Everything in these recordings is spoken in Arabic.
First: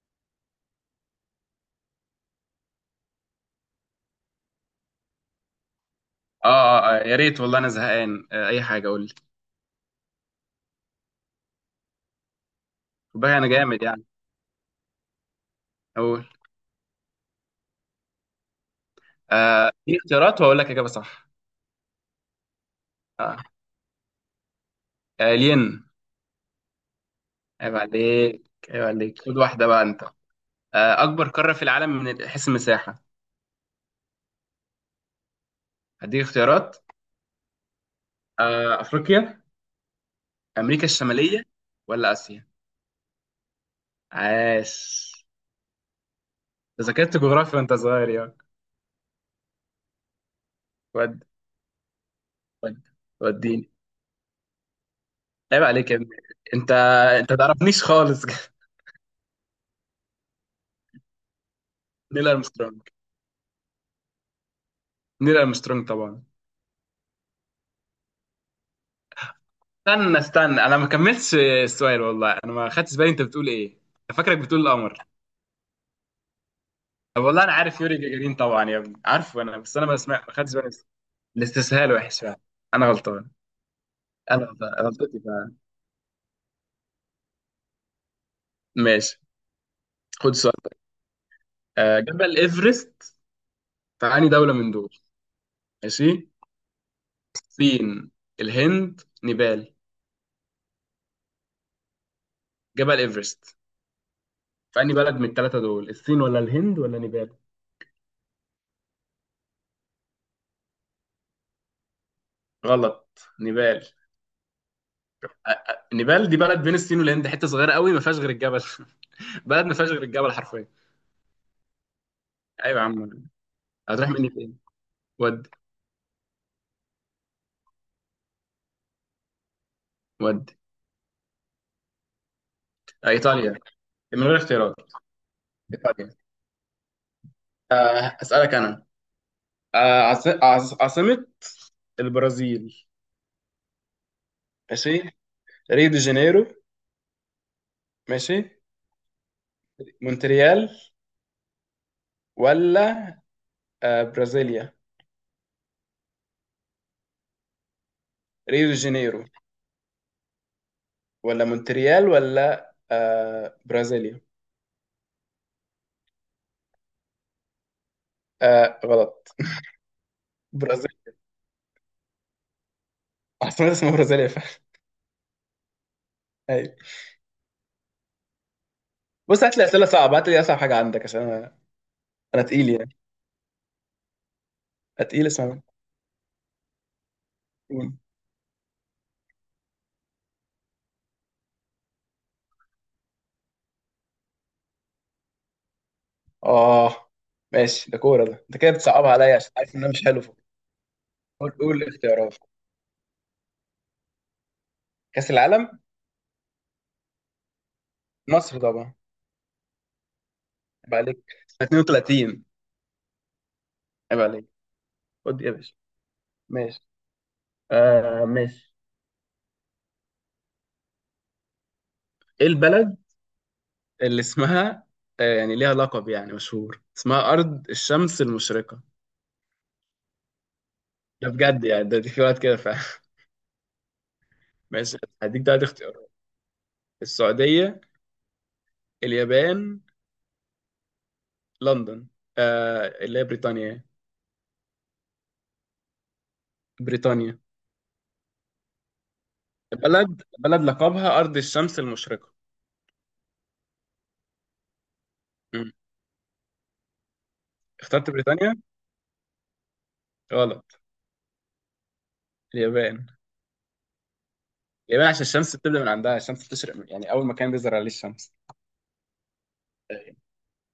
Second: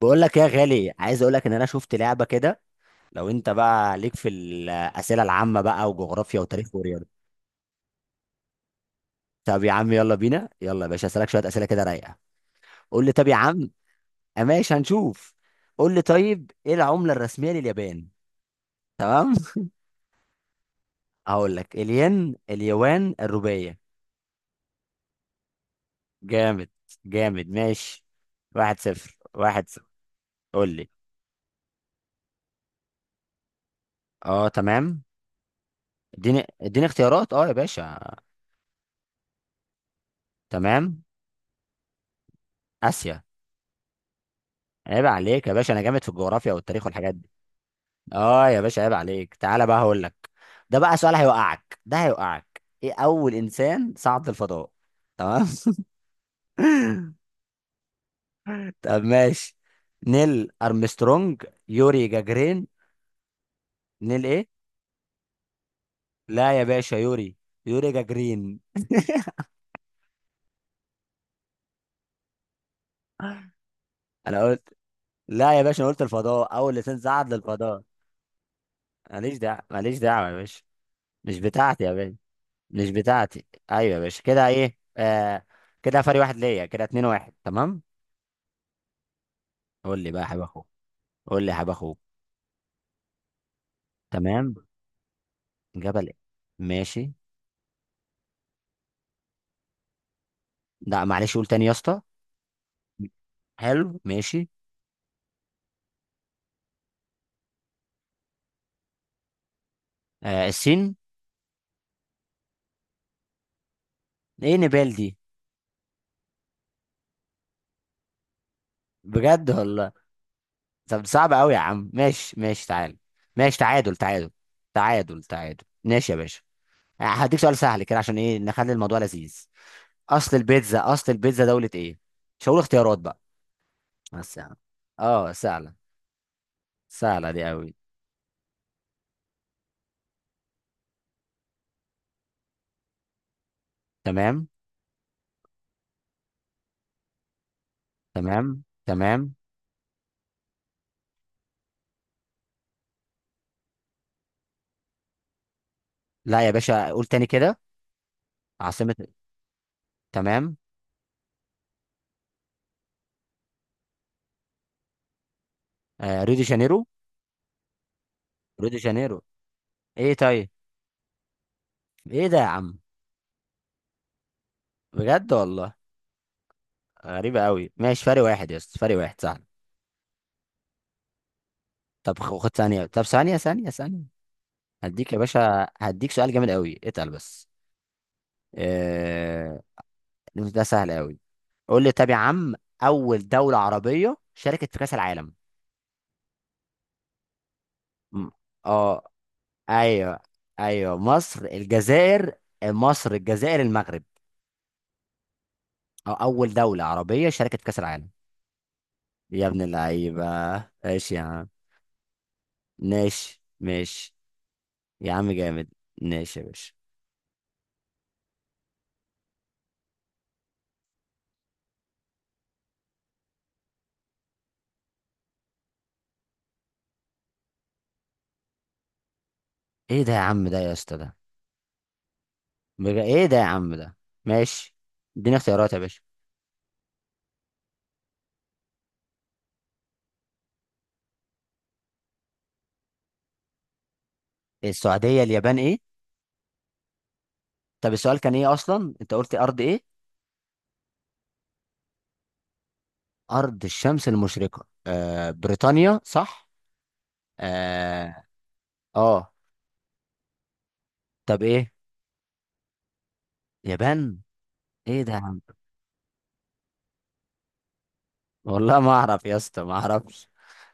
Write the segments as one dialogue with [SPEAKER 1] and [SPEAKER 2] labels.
[SPEAKER 1] بقول لك يا غالي، عايز اقول لك ان انا شفت لعبه كده. لو انت بقى ليك في الاسئله العامه بقى وجغرافيا وتاريخ ورياضه.
[SPEAKER 2] يا ريت والله انا زهقان اي حاجه قول لي.
[SPEAKER 1] طب يا عم يلا بينا، يلا يا باشا اسالك شويه اسئله كده رايقه. قول لي
[SPEAKER 2] خد
[SPEAKER 1] طب
[SPEAKER 2] بالك
[SPEAKER 1] يا
[SPEAKER 2] انا
[SPEAKER 1] عم.
[SPEAKER 2] جامد يعني.
[SPEAKER 1] آه ماشي، هنشوف. قول لي
[SPEAKER 2] اقول.
[SPEAKER 1] طيب، ايه العمله الرسميه لليابان؟ تمام.
[SPEAKER 2] دي اختيارات واقول لك اجابه صح.
[SPEAKER 1] هقول لك: الين، اليوان،
[SPEAKER 2] اه
[SPEAKER 1] الروبيه.
[SPEAKER 2] الين.
[SPEAKER 1] جامد. جامد
[SPEAKER 2] عيب
[SPEAKER 1] ماشي.
[SPEAKER 2] عليك.
[SPEAKER 1] واحد
[SPEAKER 2] عيب
[SPEAKER 1] صفر،
[SPEAKER 2] عليك خد واحده
[SPEAKER 1] واحد
[SPEAKER 2] بقى
[SPEAKER 1] صفر.
[SPEAKER 2] انت.
[SPEAKER 1] قول لي.
[SPEAKER 2] اكبر قاره في العالم من حيث المساحه؟
[SPEAKER 1] اه تمام.
[SPEAKER 2] هديك
[SPEAKER 1] اديني
[SPEAKER 2] اختيارات.
[SPEAKER 1] اديني اختيارات اه يا باشا.
[SPEAKER 2] افريقيا، امريكا
[SPEAKER 1] تمام.
[SPEAKER 2] الشماليه، ولا اسيا؟
[SPEAKER 1] اسيا.
[SPEAKER 2] عاش.
[SPEAKER 1] عيب عليك يا باشا، انا جامد في الجغرافيا والتاريخ
[SPEAKER 2] أنت
[SPEAKER 1] والحاجات
[SPEAKER 2] ذاكرت
[SPEAKER 1] دي.
[SPEAKER 2] جغرافيا وانت صغير يا.
[SPEAKER 1] اه يا باشا عيب عليك، تعالى بقى هقول لك. ده بقى سؤال
[SPEAKER 2] ود
[SPEAKER 1] هيوقعك، ده هيوقعك.
[SPEAKER 2] ود
[SPEAKER 1] ايه اول
[SPEAKER 2] وديني.
[SPEAKER 1] انسان صعد الفضاء؟ تمام.
[SPEAKER 2] عيب عليك يا ابني. انت انت تعرفنيش خالص
[SPEAKER 1] طب ماشي. نيل ارمسترونج، يوري
[SPEAKER 2] نيل
[SPEAKER 1] جاجرين.
[SPEAKER 2] ارمسترونج.
[SPEAKER 1] نيل ايه؟
[SPEAKER 2] نيل ارمسترونج طبعا.
[SPEAKER 1] لا يا باشا، يوري. يوري جاجرين.
[SPEAKER 2] استنى استنى انا ما كملتش السؤال، والله انا ما خدتش بالي انت بتقول ايه. انا فاكرك
[SPEAKER 1] انا
[SPEAKER 2] بتقول
[SPEAKER 1] قلت،
[SPEAKER 2] القمر.
[SPEAKER 1] لا يا باشا انا قلت الفضاء، اول انسان
[SPEAKER 2] طب
[SPEAKER 1] صعد
[SPEAKER 2] والله انا عارف
[SPEAKER 1] للفضاء.
[SPEAKER 2] يوري جاجارين طبعا يا ابني،
[SPEAKER 1] ماليش
[SPEAKER 2] عارفه انا،
[SPEAKER 1] دعوه،
[SPEAKER 2] بس انا ما
[SPEAKER 1] ماليش دعوه
[SPEAKER 2] سمعت
[SPEAKER 1] يا
[SPEAKER 2] ما خدتش
[SPEAKER 1] باشا.
[SPEAKER 2] بالي.
[SPEAKER 1] مش بتاعتي
[SPEAKER 2] الاستسهال
[SPEAKER 1] يا باشا.
[SPEAKER 2] وحش فعلا. انا
[SPEAKER 1] مش
[SPEAKER 2] غلطان.
[SPEAKER 1] بتاعتي. ايوه يا باشا
[SPEAKER 2] انا
[SPEAKER 1] كده،
[SPEAKER 2] غلطان
[SPEAKER 1] ايه
[SPEAKER 2] غلطتي
[SPEAKER 1] آه.
[SPEAKER 2] فعلا.
[SPEAKER 1] كده فرق واحد ليا، كده اتنين واحد. تمام.
[SPEAKER 2] ماشي.
[SPEAKER 1] قول لي بقى يا
[SPEAKER 2] خد
[SPEAKER 1] حبيبي.
[SPEAKER 2] سؤال.
[SPEAKER 1] قول لي يا حبيب اخوك.
[SPEAKER 2] جبل ايفرست في انهي دولة
[SPEAKER 1] تمام.
[SPEAKER 2] من دول؟
[SPEAKER 1] جبل.
[SPEAKER 2] ماشي.
[SPEAKER 1] ماشي.
[SPEAKER 2] الصين، الهند، نيبال.
[SPEAKER 1] لا معلش، قول تاني يا اسطى.
[SPEAKER 2] جبل ايفرست
[SPEAKER 1] حلو ماشي.
[SPEAKER 2] في انهي بلد من الثلاثة دول، الصين ولا الهند ولا نيبال؟
[SPEAKER 1] آه، السين.
[SPEAKER 2] غلط نيبال.
[SPEAKER 1] ايه نبال دي؟
[SPEAKER 2] نيبال دي بلد بين الصين والهند، حتة صغيرة قوي ما فيهاش غير الجبل
[SPEAKER 1] بجد
[SPEAKER 2] بلد ما فيهاش
[SPEAKER 1] والله؟
[SPEAKER 2] غير الجبل حرفيا.
[SPEAKER 1] طب صعب قوي يا عم، ماشي ماشي
[SPEAKER 2] ايوه يا
[SPEAKER 1] تعال.
[SPEAKER 2] عم.
[SPEAKER 1] ماشي، تعادل
[SPEAKER 2] هتروح
[SPEAKER 1] تعادل.
[SPEAKER 2] مني فين؟
[SPEAKER 1] تعادل
[SPEAKER 2] ودي.
[SPEAKER 1] تعادل، ماشي يا باشا. هديك سؤال سهل كده، عشان ايه نخلي الموضوع لذيذ. اصل
[SPEAKER 2] ودي.
[SPEAKER 1] البيتزا، اصل البيتزا دولة ايه؟ مش هقول اختيارات بقى.
[SPEAKER 2] ايطاليا. من غير
[SPEAKER 1] بس يعني.
[SPEAKER 2] اختيارات.
[SPEAKER 1] اه سهلة.
[SPEAKER 2] ايطاليا.
[SPEAKER 1] سهلة دي قوي.
[SPEAKER 2] اسالك انا. عاصمة البرازيل.
[SPEAKER 1] تمام
[SPEAKER 2] ماشي. ريو دي جانيرو. ماشي.
[SPEAKER 1] تمام. تمام.
[SPEAKER 2] مونتريال، ولا برازيليا.
[SPEAKER 1] لا يا باشا، قول تاني كده.
[SPEAKER 2] ريو دي
[SPEAKER 1] عاصمة.
[SPEAKER 2] جانيرو
[SPEAKER 1] تمام.
[SPEAKER 2] ولا مونتريال ولا برازيليا.
[SPEAKER 1] آه، ريو دي جانيرو. ريو دي جانيرو.
[SPEAKER 2] غلط.
[SPEAKER 1] ايه طيب؟
[SPEAKER 2] برازيل.
[SPEAKER 1] ايه ده يا عم؟
[SPEAKER 2] عاصمة اسمها برازيليا فعلا.
[SPEAKER 1] بجد والله؟
[SPEAKER 2] ايوه.
[SPEAKER 1] غريبة قوي. ماشي، فرق واحد يا اسطى، فرق واحد صح.
[SPEAKER 2] بص هات لي اسئله صعبه، هات لي اصعب حاجه عندك عشان انا.
[SPEAKER 1] طب
[SPEAKER 2] انا
[SPEAKER 1] خد
[SPEAKER 2] تقيل
[SPEAKER 1] ثانية،
[SPEAKER 2] يعني.
[SPEAKER 1] طب ثانية ثانية ثانية.
[SPEAKER 2] أنا
[SPEAKER 1] هديك يا
[SPEAKER 2] تقيل اسمها.
[SPEAKER 1] باشا، هديك سؤال جامد قوي، اتقل بس. آه... ده سهل قوي. قول لي طب يا عم، أول دولة عربية شاركت في كأس العالم.
[SPEAKER 2] اه. ماشي ده كوره،
[SPEAKER 1] م-
[SPEAKER 2] ده انت كده
[SPEAKER 1] اه.
[SPEAKER 2] بتصعبها عليا عشان عارف ان انا مش
[SPEAKER 1] ايوه.
[SPEAKER 2] حلو في الكورة.
[SPEAKER 1] ايوه مصر،
[SPEAKER 2] قول قول
[SPEAKER 1] الجزائر.
[SPEAKER 2] اختيارات.
[SPEAKER 1] مصر، الجزائر، المغرب.
[SPEAKER 2] كاس العالم.
[SPEAKER 1] أو أول دولة عربية شاركت في كأس العالم.
[SPEAKER 2] مصر طبعا.
[SPEAKER 1] يا ابن اللعيبة.
[SPEAKER 2] عيب
[SPEAKER 1] ايش يا
[SPEAKER 2] عليك.
[SPEAKER 1] عم.
[SPEAKER 2] سنة 32.
[SPEAKER 1] ماشي ماشي.
[SPEAKER 2] عيب عليك.
[SPEAKER 1] يا عم
[SPEAKER 2] خد يا
[SPEAKER 1] جامد.
[SPEAKER 2] باشا.
[SPEAKER 1] ماشي يا باشا.
[SPEAKER 2] ماشي. ماشي. ايه البلد اللي اسمها، يعني ليها لقب يعني مشهور، اسمها ارض الشمس المشرقه؟
[SPEAKER 1] ايه ده يا عم؟ ده يا اسطى ده؟
[SPEAKER 2] ده بجد يعني، ده دي في وقت كده فعلا.
[SPEAKER 1] ايه ده يا عم ده؟ ماشي.
[SPEAKER 2] ماشي
[SPEAKER 1] اديني
[SPEAKER 2] هديك ده
[SPEAKER 1] اختيارات يا باشا.
[SPEAKER 2] اختيارات. السعوديه، اليابان، لندن، اللي هي بريطانيا.
[SPEAKER 1] السعودية، اليابان، ايه؟
[SPEAKER 2] بريطانيا.
[SPEAKER 1] طب السؤال كان ايه اصلا؟ انت قلت ارض ايه؟
[SPEAKER 2] بلد بلد لقبها ارض الشمس المشرقه.
[SPEAKER 1] ارض الشمس المشرقة. آه، بريطانيا صح.
[SPEAKER 2] اخترت
[SPEAKER 1] اه.
[SPEAKER 2] بريطانيا.
[SPEAKER 1] اه.
[SPEAKER 2] غلط.
[SPEAKER 1] طب ايه؟
[SPEAKER 2] اليابان.
[SPEAKER 1] يابان. ايه
[SPEAKER 2] اليابان
[SPEAKER 1] ده يا
[SPEAKER 2] عشان
[SPEAKER 1] عم؟
[SPEAKER 2] الشمس بتبدأ من عندها، الشمس بتشرق من يعني أول مكان بيظهر عليه الشمس.
[SPEAKER 1] والله ما اعرف يا اسطى، ما اعرفش.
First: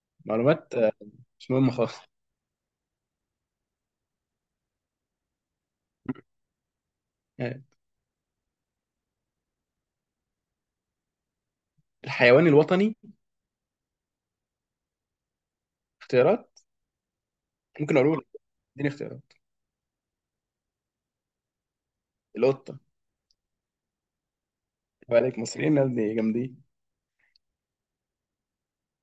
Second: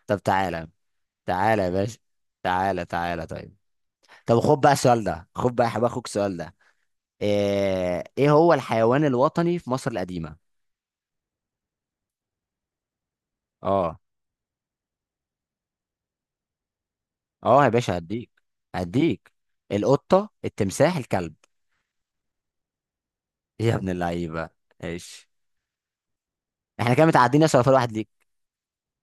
[SPEAKER 1] طب تعالى.
[SPEAKER 2] معلومات مش
[SPEAKER 1] تعالى يا
[SPEAKER 2] مهمة خالص.
[SPEAKER 1] باشا. تعالى تعالى طيب. طب خد بقى السؤال ده، خد بقى يا حبيبي اخوك السؤال ده.
[SPEAKER 2] يعني
[SPEAKER 1] آه، ايه هو الحيوان الوطني في مصر القديمة؟
[SPEAKER 2] الحيوان الوطني.
[SPEAKER 1] اه.
[SPEAKER 2] اختيارات.
[SPEAKER 1] اه يا
[SPEAKER 2] ممكن
[SPEAKER 1] باشا،
[SPEAKER 2] أقول لك.
[SPEAKER 1] هديك.
[SPEAKER 2] اديني
[SPEAKER 1] هديك.
[SPEAKER 2] اختيارات.
[SPEAKER 1] القطة، التمساح، الكلب.
[SPEAKER 2] القطة.
[SPEAKER 1] يا ابن اللعيبة.
[SPEAKER 2] يبقى
[SPEAKER 1] ماشي.
[SPEAKER 2] عليك مصريين يا ابني جامدين.
[SPEAKER 1] احنا كده متعدين يا صفر واحد ليك.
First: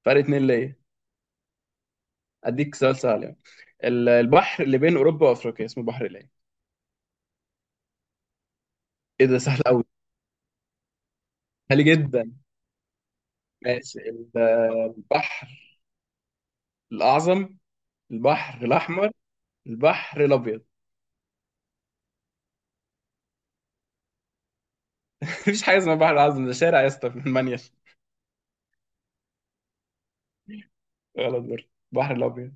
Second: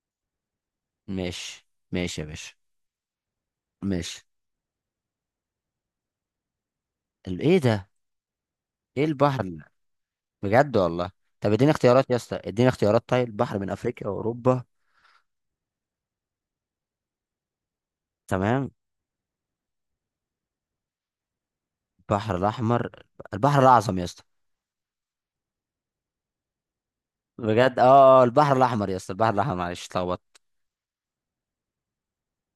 [SPEAKER 2] فرق اتنين ليا.
[SPEAKER 1] ماشي ماشي يا باشا.
[SPEAKER 2] أديك سؤال سهل يعني.
[SPEAKER 1] ماشي.
[SPEAKER 2] البحر اللي بين أوروبا وأفريقيا اسمه بحر إيه؟
[SPEAKER 1] ايه ده؟ ايه
[SPEAKER 2] إيه ده
[SPEAKER 1] البحر
[SPEAKER 2] سهل أوي.
[SPEAKER 1] بجد والله؟ طب اديني
[SPEAKER 2] سهل
[SPEAKER 1] اختيارات يا
[SPEAKER 2] جدا.
[SPEAKER 1] اسطى، اديني اختيارات طيب. البحر من
[SPEAKER 2] ماشي.
[SPEAKER 1] افريقيا واوروبا.
[SPEAKER 2] البحر الأعظم، البحر
[SPEAKER 1] تمام.
[SPEAKER 2] الأحمر، البحر الأبيض.
[SPEAKER 1] البحر الاحمر. البحر الاعظم يا اسطى.
[SPEAKER 2] مفيش حاجة اسمها بحر الأعظم، ده شارع يا اسطى في المانيا.
[SPEAKER 1] بجد اه. آه، البحر الاحمر يا اسطى، البحر الاحمر، معلش اتلخبطت.
[SPEAKER 2] غلط برضه. البحر الأبيض.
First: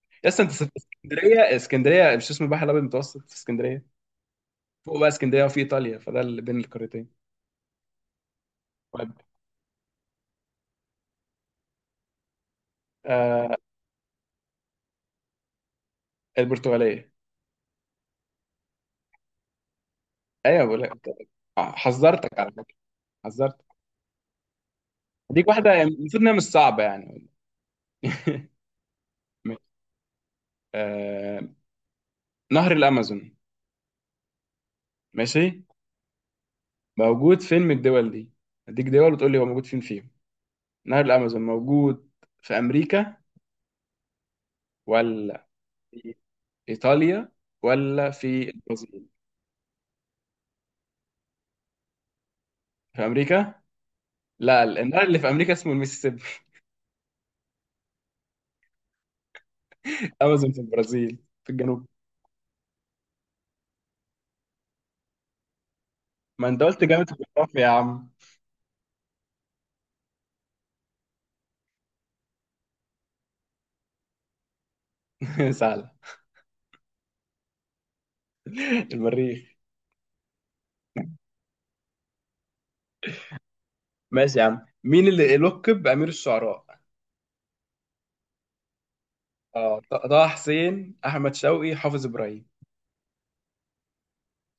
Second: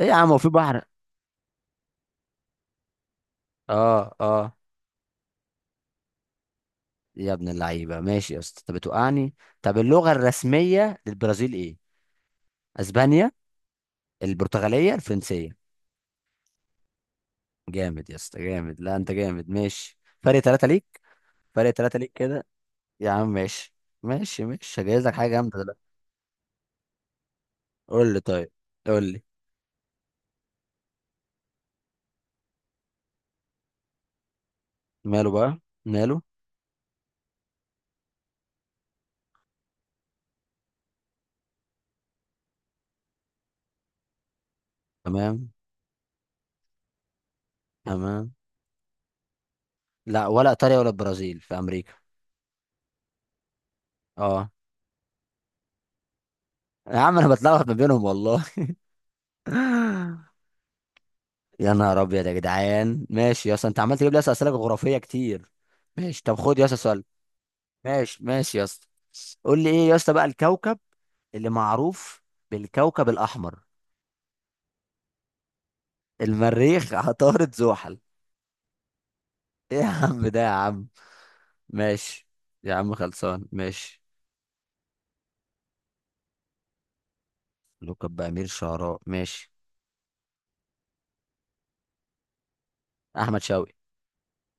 [SPEAKER 1] ايه يا عم، هو
[SPEAKER 2] يس
[SPEAKER 1] في
[SPEAKER 2] انت في
[SPEAKER 1] بحر؟
[SPEAKER 2] اسكندريه، اسكندريه مش اسمه البحر الابيض المتوسط في اسكندريه؟
[SPEAKER 1] اه اه.
[SPEAKER 2] فوق بقى اسكندريه وفي ايطاليا، فده اللي بين القارتين.
[SPEAKER 1] يا ابن اللعيبه، ماشي يا اسطى، انت
[SPEAKER 2] طيب.
[SPEAKER 1] بتوقعني. طب اللغه الرسميه للبرازيل ايه؟ اسبانيا.
[SPEAKER 2] آه
[SPEAKER 1] البرتغاليه، الفرنسيه.
[SPEAKER 2] البرتغاليه.
[SPEAKER 1] جامد يا اسطى، جامد. لا انت جامد ماشي. فرق
[SPEAKER 2] ايوه
[SPEAKER 1] ثلاثة
[SPEAKER 2] بقول لك.
[SPEAKER 1] ليك. فرق ثلاثة ليك
[SPEAKER 2] حذرتك
[SPEAKER 1] كده.
[SPEAKER 2] على فكره.
[SPEAKER 1] يا عم
[SPEAKER 2] حذرتك.
[SPEAKER 1] ماشي. ماشي ماشي، هجهز لك حاجه
[SPEAKER 2] ديك
[SPEAKER 1] جامده
[SPEAKER 2] واحده
[SPEAKER 1] دلوقتي.
[SPEAKER 2] يعني المفروض انها مش صعبه يعني.
[SPEAKER 1] قول لي طيب. قول لي.
[SPEAKER 2] ماشي. آه نهر الامازون.
[SPEAKER 1] ماله بقى؟
[SPEAKER 2] ماشي.
[SPEAKER 1] ماله؟
[SPEAKER 2] موجود فين من الدول دي؟ اديك دول وتقول لي هو موجود فين فيهم. نهر الامازون موجود في امريكا، ولا
[SPEAKER 1] تمام.
[SPEAKER 2] في ايطاليا، ولا
[SPEAKER 1] تمام.
[SPEAKER 2] في البرازيل؟
[SPEAKER 1] لا، ولا ايطاليا ولا البرازيل، في امريكا.
[SPEAKER 2] في امريكا.
[SPEAKER 1] اه.
[SPEAKER 2] لا النهر اللي في امريكا اسمه الميسيسيبي.
[SPEAKER 1] يا عم انا بتلخبط ما بينهم والله.
[SPEAKER 2] امازون في البرازيل، في
[SPEAKER 1] يا
[SPEAKER 2] الجنوب.
[SPEAKER 1] نهار ابيض يا جدعان، ماشي يا اسطى، انت عمال تجيب لي يا اسطى اسئله جغرافيه كتير. ماشي، طب
[SPEAKER 2] ما
[SPEAKER 1] خد
[SPEAKER 2] انت
[SPEAKER 1] يا اسطى
[SPEAKER 2] قلت
[SPEAKER 1] سؤال.
[SPEAKER 2] جامعة الجغرافيا يا عم.
[SPEAKER 1] ماشي ماشي يا اسطى. قول لي ايه يا اسطى بقى الكوكب اللي معروف بالكوكب الاحمر؟
[SPEAKER 2] سهلة.
[SPEAKER 1] المريخ. عطارد، زحل.
[SPEAKER 2] المريخ.
[SPEAKER 1] ايه يا عم ده يا عم؟ ماشي. يا عم خلصان ماشي.
[SPEAKER 2] ماشي يا عم. مين اللي لقب بأمير الشعراء؟
[SPEAKER 1] لقب بأمير شعراء. ماشي.
[SPEAKER 2] اه طه حسين، أحمد شوقي، حافظ إبراهيم.
[SPEAKER 1] احمد شوقي.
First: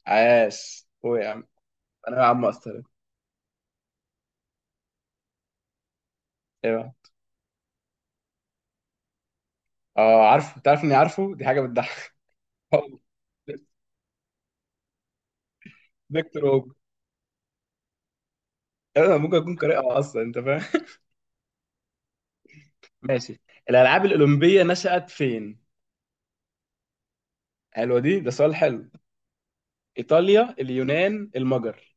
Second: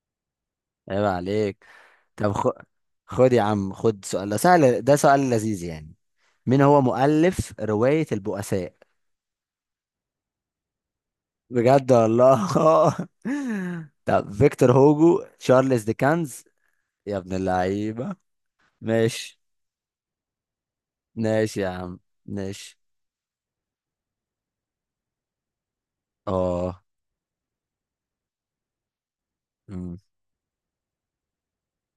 [SPEAKER 2] عاش
[SPEAKER 1] عيب
[SPEAKER 2] هو يا عم.
[SPEAKER 1] عليك.
[SPEAKER 2] أنا يا
[SPEAKER 1] طب
[SPEAKER 2] عم أصلا.
[SPEAKER 1] خد يا عم، خد سؤال. ده سهل، ده سؤال لذيذ يعني. مين
[SPEAKER 2] إيه
[SPEAKER 1] هو
[SPEAKER 2] بقى؟
[SPEAKER 1] مؤلف رواية البؤساء؟
[SPEAKER 2] اه عارفه، تعرف إني عارفه، دي حاجة
[SPEAKER 1] بجد
[SPEAKER 2] بتضحك.
[SPEAKER 1] والله. طب فيكتور هوجو، تشارلز ديكنز.
[SPEAKER 2] فيكتور هوجو.
[SPEAKER 1] يا ابن اللعيبة.
[SPEAKER 2] أنا ممكن
[SPEAKER 1] ماشي.
[SPEAKER 2] أكون قارئها أصلا أنت فاهم.
[SPEAKER 1] ماشي يا عم. ماشي.
[SPEAKER 2] ماشي. الألعاب الأولمبية نشأت فين؟
[SPEAKER 1] اه.
[SPEAKER 2] حلوة دي، ده سؤال حلو.
[SPEAKER 1] أمم.
[SPEAKER 2] إيطاليا، اليونان، المجر.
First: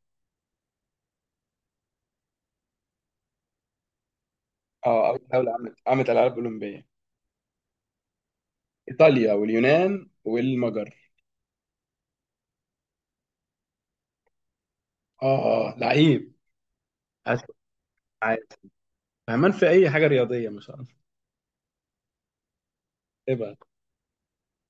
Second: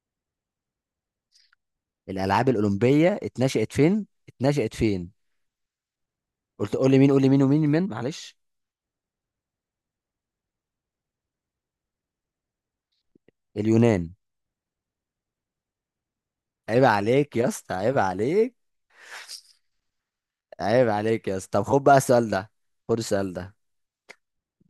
[SPEAKER 1] الألعاب الأولمبية اتنشأت فين؟ اتنشأت
[SPEAKER 2] اه
[SPEAKER 1] فين؟
[SPEAKER 2] أول دولة عملت ألعاب
[SPEAKER 1] قلت
[SPEAKER 2] أولمبية.
[SPEAKER 1] قول لي مين، قول لي مين معلش.
[SPEAKER 2] ايطاليا واليونان والمجر.
[SPEAKER 1] اليونان.
[SPEAKER 2] اه اه لعيب.
[SPEAKER 1] عيب عليك يا
[SPEAKER 2] أسود،
[SPEAKER 1] اسطى، عيب
[SPEAKER 2] عادي.
[SPEAKER 1] عليك.
[SPEAKER 2] فهمان في اي حاجه رياضيه ما شاء الله.
[SPEAKER 1] عيب عليك يا اسطى. طب خد بقى السؤال ده. خد السؤال
[SPEAKER 2] ايه
[SPEAKER 1] ده.
[SPEAKER 2] بقى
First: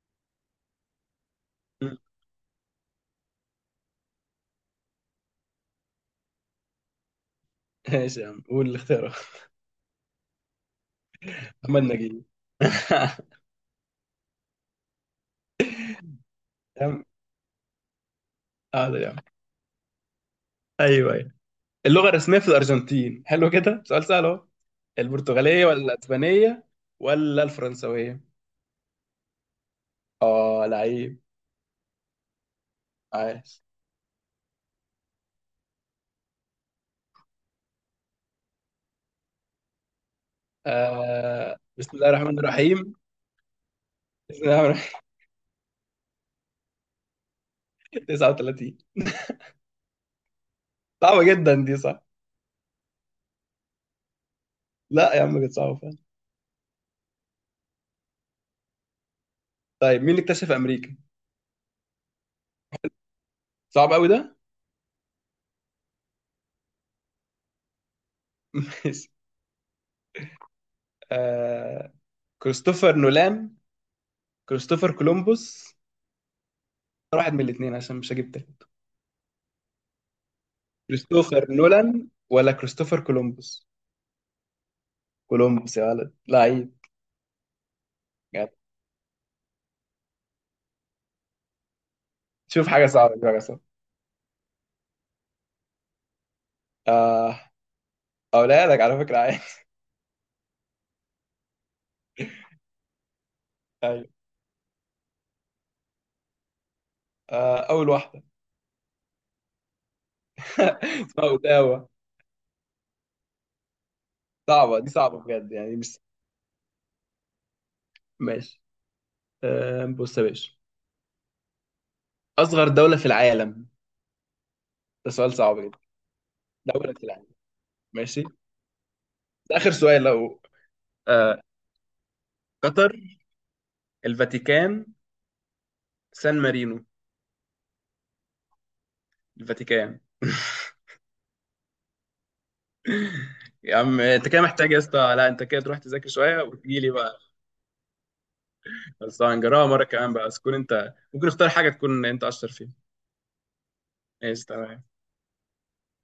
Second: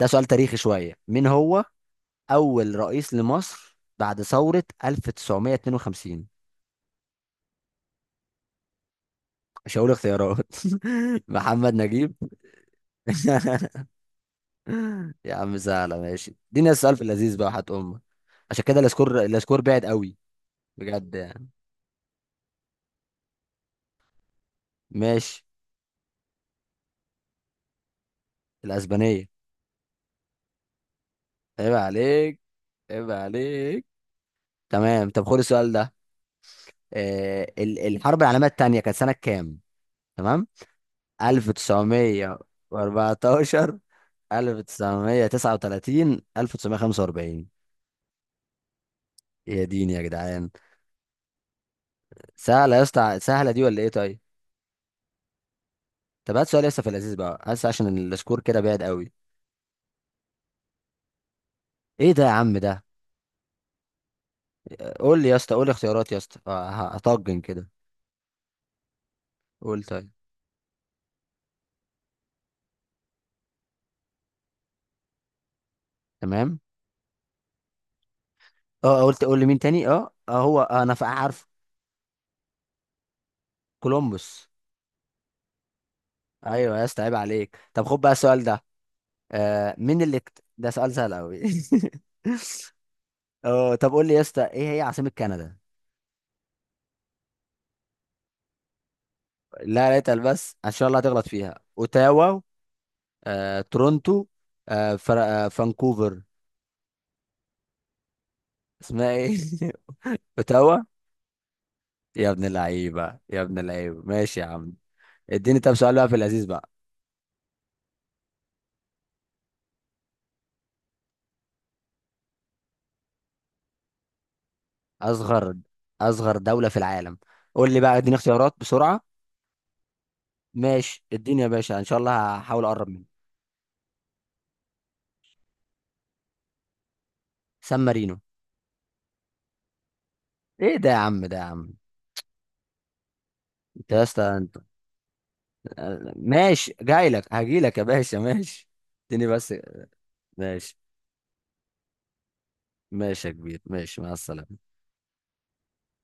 [SPEAKER 1] ده سؤال تاريخي شوية. مين هو
[SPEAKER 2] مم.
[SPEAKER 1] أول رئيس لمصر بعد ثورة 1952؟
[SPEAKER 2] ماشي يا عم قول الاختيارات.
[SPEAKER 1] مش هقول اختيارات. محمد
[SPEAKER 2] محمد
[SPEAKER 1] نجيب.
[SPEAKER 2] نجيب.
[SPEAKER 1] يا عم سهلة. ماشي، اديني السؤال في
[SPEAKER 2] تمام.
[SPEAKER 1] اللذيذ بقى، حت امك. عشان كده
[SPEAKER 2] حاضر يا عم.
[SPEAKER 1] الاسكور، الاسكور بعد قوي.
[SPEAKER 2] ايوه
[SPEAKER 1] بجد
[SPEAKER 2] ايوه.
[SPEAKER 1] يعني.
[SPEAKER 2] اللغه الرسميه في الارجنتين، حلو كده سؤال سهل اهو.
[SPEAKER 1] ماشي.
[SPEAKER 2] البرتغاليه ولا الاسبانيه ولا الفرنسويه؟
[SPEAKER 1] الاسبانية.
[SPEAKER 2] اه لعيب.
[SPEAKER 1] عيب عليك. عيب
[SPEAKER 2] عاش.
[SPEAKER 1] عليك. تمام. طب خد السؤال ده. آه، الحرب العالمية التانية كانت سنة كام؟ تمام.
[SPEAKER 2] بسم الله الرحمن الرحيم.
[SPEAKER 1] 1914،
[SPEAKER 2] بسم الله الرحمن
[SPEAKER 1] 1939، 1945.
[SPEAKER 2] الرحيم 39
[SPEAKER 1] يا ديني يا جدعان.
[SPEAKER 2] صعبه جدا دي صح.
[SPEAKER 1] سهلة يا اسطى، سهلة دي ولا ايه طيب.
[SPEAKER 2] لا يا عم كانت صعبه فعلا.
[SPEAKER 1] طب هات سؤال لسه في اللذيذ بقى، هات، عشان السكور كده بعيد قوي.
[SPEAKER 2] طيب مين اللي اكتشف امريكا.
[SPEAKER 1] ايه ده يا عم ده؟
[SPEAKER 2] صعب قوي ده.
[SPEAKER 1] قول لي يا اسطى، قول لي اختيارات يا اسطى، هطجن كده.
[SPEAKER 2] ماشي.
[SPEAKER 1] قول طيب.
[SPEAKER 2] آه... كريستوفر نولان، كريستوفر كولومبوس.
[SPEAKER 1] تمام.
[SPEAKER 2] واحد من الاثنين عشان مش هجيب تالت.
[SPEAKER 1] اه قلت قول لي مين تاني؟ اه، هو انا عارف.
[SPEAKER 2] كريستوفر نولان ولا كريستوفر كولومبوس؟
[SPEAKER 1] كولومبوس.
[SPEAKER 2] كولومبوس يا ولد لعيب.
[SPEAKER 1] ايوه يا اسطى، عيب عليك. طب خد بقى السؤال
[SPEAKER 2] جدع.
[SPEAKER 1] ده. آه، ده سؤال سهل قوي.
[SPEAKER 2] شوف حاجة صعبة، شوف حاجة صعبة.
[SPEAKER 1] اه طب قول لي يا اسطى، ايه هي عاصمة كندا؟
[SPEAKER 2] آه... أقولها لك على فكرة عادي
[SPEAKER 1] لا لا، اتقل بس، ان شاء الله هتغلط فيها. اوتاوا.
[SPEAKER 2] أيوة.
[SPEAKER 1] تورونتو. فانكوفر.
[SPEAKER 2] أول واحدة
[SPEAKER 1] اسمها ايه؟ اوتاوا.
[SPEAKER 2] اسمها أوتاوا.
[SPEAKER 1] يا ابن اللعيبة، يا ابن اللعيبة، ماشي يا عم.
[SPEAKER 2] صعبة دي صعبة بجد
[SPEAKER 1] اديني طب
[SPEAKER 2] يعني،
[SPEAKER 1] سؤال
[SPEAKER 2] مش
[SPEAKER 1] بقى في اللذيذ بقى.
[SPEAKER 2] ماشي. بص يا باشا، أصغر دولة في العالم. ده سؤال
[SPEAKER 1] اصغر
[SPEAKER 2] صعب جدا.
[SPEAKER 1] اصغر دولة في
[SPEAKER 2] دولة في
[SPEAKER 1] العالم.
[SPEAKER 2] العالم.
[SPEAKER 1] قول لي بقى، اديني
[SPEAKER 2] ماشي
[SPEAKER 1] اختيارات بسرعة.
[SPEAKER 2] ده آخر سؤال لو.
[SPEAKER 1] ماشي،
[SPEAKER 2] آه...
[SPEAKER 1] اديني يا باشا، ان شاء الله هحاول اقرب منه.
[SPEAKER 2] قطر، الفاتيكان، سان مارينو.
[SPEAKER 1] سان مارينو.
[SPEAKER 2] الفاتيكان
[SPEAKER 1] ايه ده يا عم ده يا عم؟
[SPEAKER 2] يا
[SPEAKER 1] انت
[SPEAKER 2] عم
[SPEAKER 1] يا اسطى
[SPEAKER 2] انت كده
[SPEAKER 1] انت.
[SPEAKER 2] محتاج يا اسطى، لا انت كده تروح تذاكر شويه
[SPEAKER 1] ماشي
[SPEAKER 2] وتجي لي
[SPEAKER 1] جاي
[SPEAKER 2] بقى.
[SPEAKER 1] لك، هجي لك يا باشا، ماشي.
[SPEAKER 2] بس
[SPEAKER 1] اديني بس.
[SPEAKER 2] هنجربها مره كمان بقى، بس تكون
[SPEAKER 1] ماشي.
[SPEAKER 2] انت ممكن اختار حاجه تكون انت اشطر فيها.
[SPEAKER 1] ماشي يا كبير، ماشي مع
[SPEAKER 2] ماشي
[SPEAKER 1] السلامة.
[SPEAKER 2] تمام.